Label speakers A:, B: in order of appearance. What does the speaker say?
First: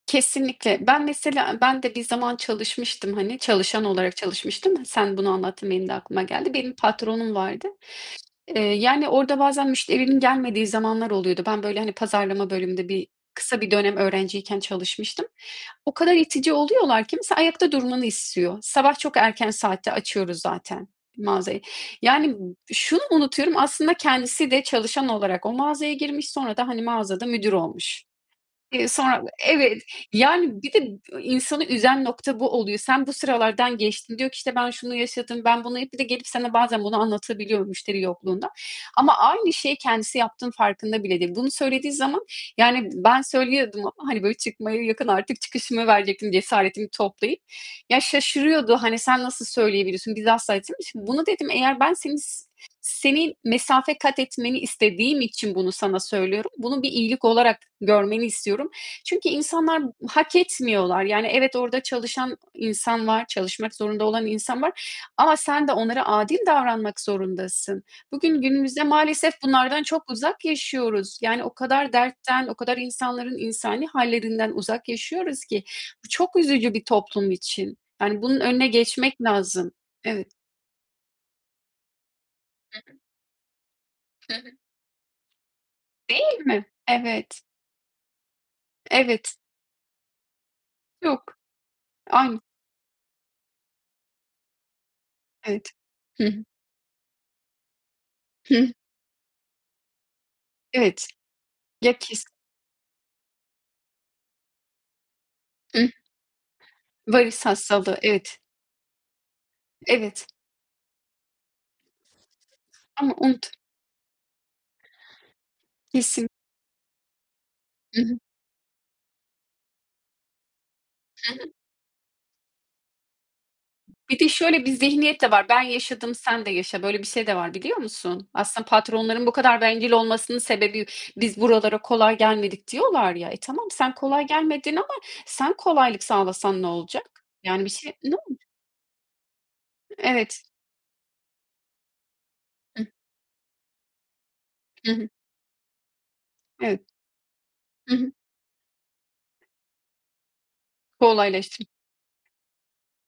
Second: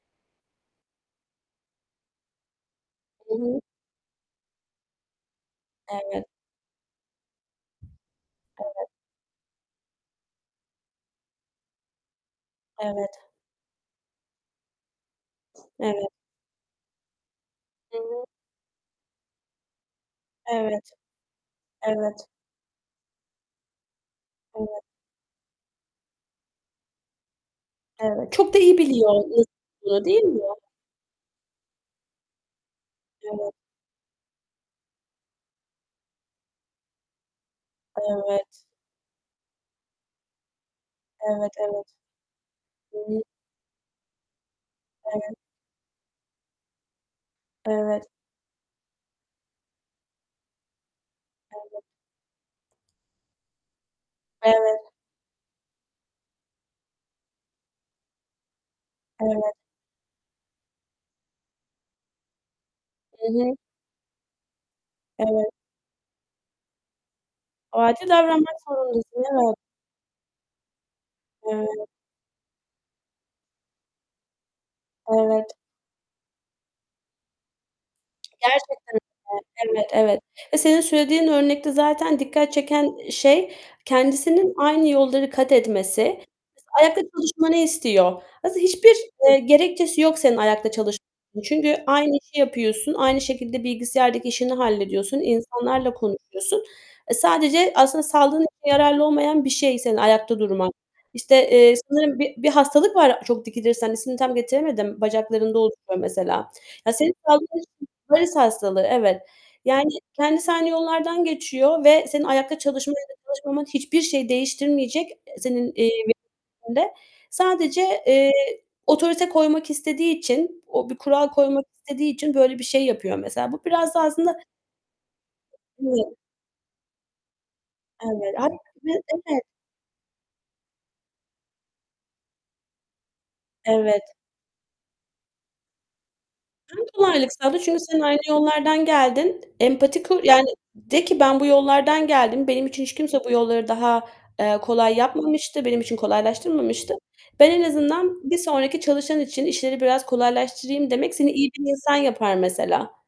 A: Kesinlikle. Ben mesela eee, ben de bir zaman çalışmıştım,
B: Hı
A: hani
B: hı.
A: çalışan olarak çalışmıştım. Sen bunu anlattın, benim de aklıma
B: Evet.
A: geldi. Benim patronum vardı. Eee,
B: Evet.
A: yani, orada bazen müşterinin gelmediği zamanlar oluyordu. Ben, böyle, hani, pazarlama bölümünde bir
B: Evet.
A: kısa bir dönem öğrenciyken çalışmıştım. O
B: Evet.
A: kadar itici oluyorlar ki mesela ayakta
B: Hı
A: durmanı
B: hı.
A: istiyor. Sabah çok erken saatte açıyoruz zaten
B: Evet,
A: mağazayı.
B: evet.
A: Yani, b şunu unutuyorum, aslında kendisi de
B: [unintelligible]
A: çalışan olarak o mağazaya girmiş, sonra da, hani, mağazada müdür olmuş.
B: Evet. Çok da iyi
A: Eee,
B: biliyor,
A: sonra b Evet,
B: nasıl, [unintelligible] değil mi?
A: yani, bir de b insanı üzen nokta bu oluyor. Sen bu
B: Evet.
A: sıralardan geçtin. Diyor ki, işte, "Ben şunu yaşadım, ben bunu" hep bir de gelip sana bazen bunu anlatabiliyor müşteri yokluğunda
B: Evet.
A: ama aynı şeyi kendisi yaptığının farkında bile değil. Bunu
B: Evet, evet.
A: söylediği zaman, yani
B: Hı hı.
A: ben söylüyordum ama, hani, böyle, çıkmaya yakın,
B: Evet.
A: artık çıkışımı verecektim cesaretimi toplayıp. Ya,
B: Evet.
A: şaşırıyordu, hani, sen nasıl söyleyebiliyorsun. Biz asla [unintelligible] Şimdi bunu dedim eğer
B: Evet.
A: ben senin s senin mesafe kat etmeni
B: Evet.
A: istediğim için bunu sana söylüyorum, bunu bir iyilik olarak görmeni istiyorum çünkü
B: Evet.
A: insanlar hak etmiyorlar. Yani evet, orada çalışan insan var,
B: I hı.
A: çalışmak zorunda olan insan var ama
B: Evet.
A: sen de onlara adil davranmak zorundasın.
B: Acil
A: Bugün
B: davranmak
A: günümüzde
B: zorundasın, değil
A: maalesef
B: mi?
A: bunlardan çok uzak yaşıyoruz. Yani o
B: Evet.
A: kadar dertten, o kadar insanların insani hâllerinden uzak yaşıyoruz
B: Evet.
A: ki bu çok üzücü bir toplum için. Yani bunun önüne
B: Gerçekten mi?
A: geçmek lazım.
B: Evet, evet
A: Evet.
B: ya, senin söylediğin örnekte zaten dikkat çeken,
A: [unintelligible]
B: ııı, şey
A: Hı hı.
B: kendisinin aynı yolları katetmesi
A: Değil mi?
B: [unintelligible] ayakta
A: Evet.
B: çalışmanı istiyor. Aslında hiçbir,
A: Evet.
B: eee, gerekçesi yok senin ayakta
A: Yok.
B: çalışmanın çünkü aynı işi
A: Aynı.
B: yapıyorsun, aynı şekilde bilgisayardaki işini hallediyorsun,
A: Evet.
B: insanlarla
A: Hı hı.
B: konuşuyorsun. E, sadece aslında sağlığın için
A: Hıh.
B: yararlı olmayan bir şey senin ayakta durman.
A: Evet.
B: İşte, eee,
A: Ya,
B: sanırım
A: kes
B: bir bir hastalık var çok dikilirsen, ismini tam getiremedim, bacaklarında
A: Hı.
B: oluşuyor mesela. Ya, senin
A: Varis
B: sağlığın için
A: hastalığı,
B: Varis
A: evet.
B: hastalığı, evet. Yani
A: Evet.
B: kendisi aynı yollardan geçiyor ve senin ayakta çalışman
A: Ama
B: ya da
A: unut
B: çalışmaman hiçbir şeyi değiştirmeyecek, e, senin, eee.
A: Kesin.
B: [unintelligible] Sadece,
A: I hı.
B: eee, otorite koymak istediği için, o bir kural
A: Hı hı.
B: koymak istediği için böyle bir şey yapıyor mesela. Bu biraz da
A: Bir de
B: aslında
A: şöyle bir zihniyet de var: Ben yaşadım,
B: [unintelligible]
A: sen de yaşa. Böyle bir şey de var biliyor musun?
B: Evet.
A: Aslında
B: [unintelligible]
A: patronların bu
B: Evet!
A: kadar bencil olmasının sebebi biz buralara kolay gelmedik diyorlar ya. E, tamam sen
B: Evet.
A: kolay gelmedin ama sen kolaylık sağlasan ne
B: Sen
A: olacak?
B: kolaylık sağla,
A: Yani, bir
B: çünkü
A: şey
B: sen
A: ne
B: aynı
A: ol
B: yollardan geldin. Empati kur
A: Evet.
B: yani, de ki ben bu yollardan geldim, benim için
A: Hıh.
B: hiç kimse bu yolları daha, eee,
A: Hı
B: kolay
A: hı.
B: yapmamıştı, benim için
A: Evet.
B: kolaylaştırmamıştı. Ben en
A: Hı hı.
B: azından bir sonraki çalışan için işleri biraz kolaylaştırayım demek seni iyi
A: Kolaylaştım.
B: bir insan yapar mesela.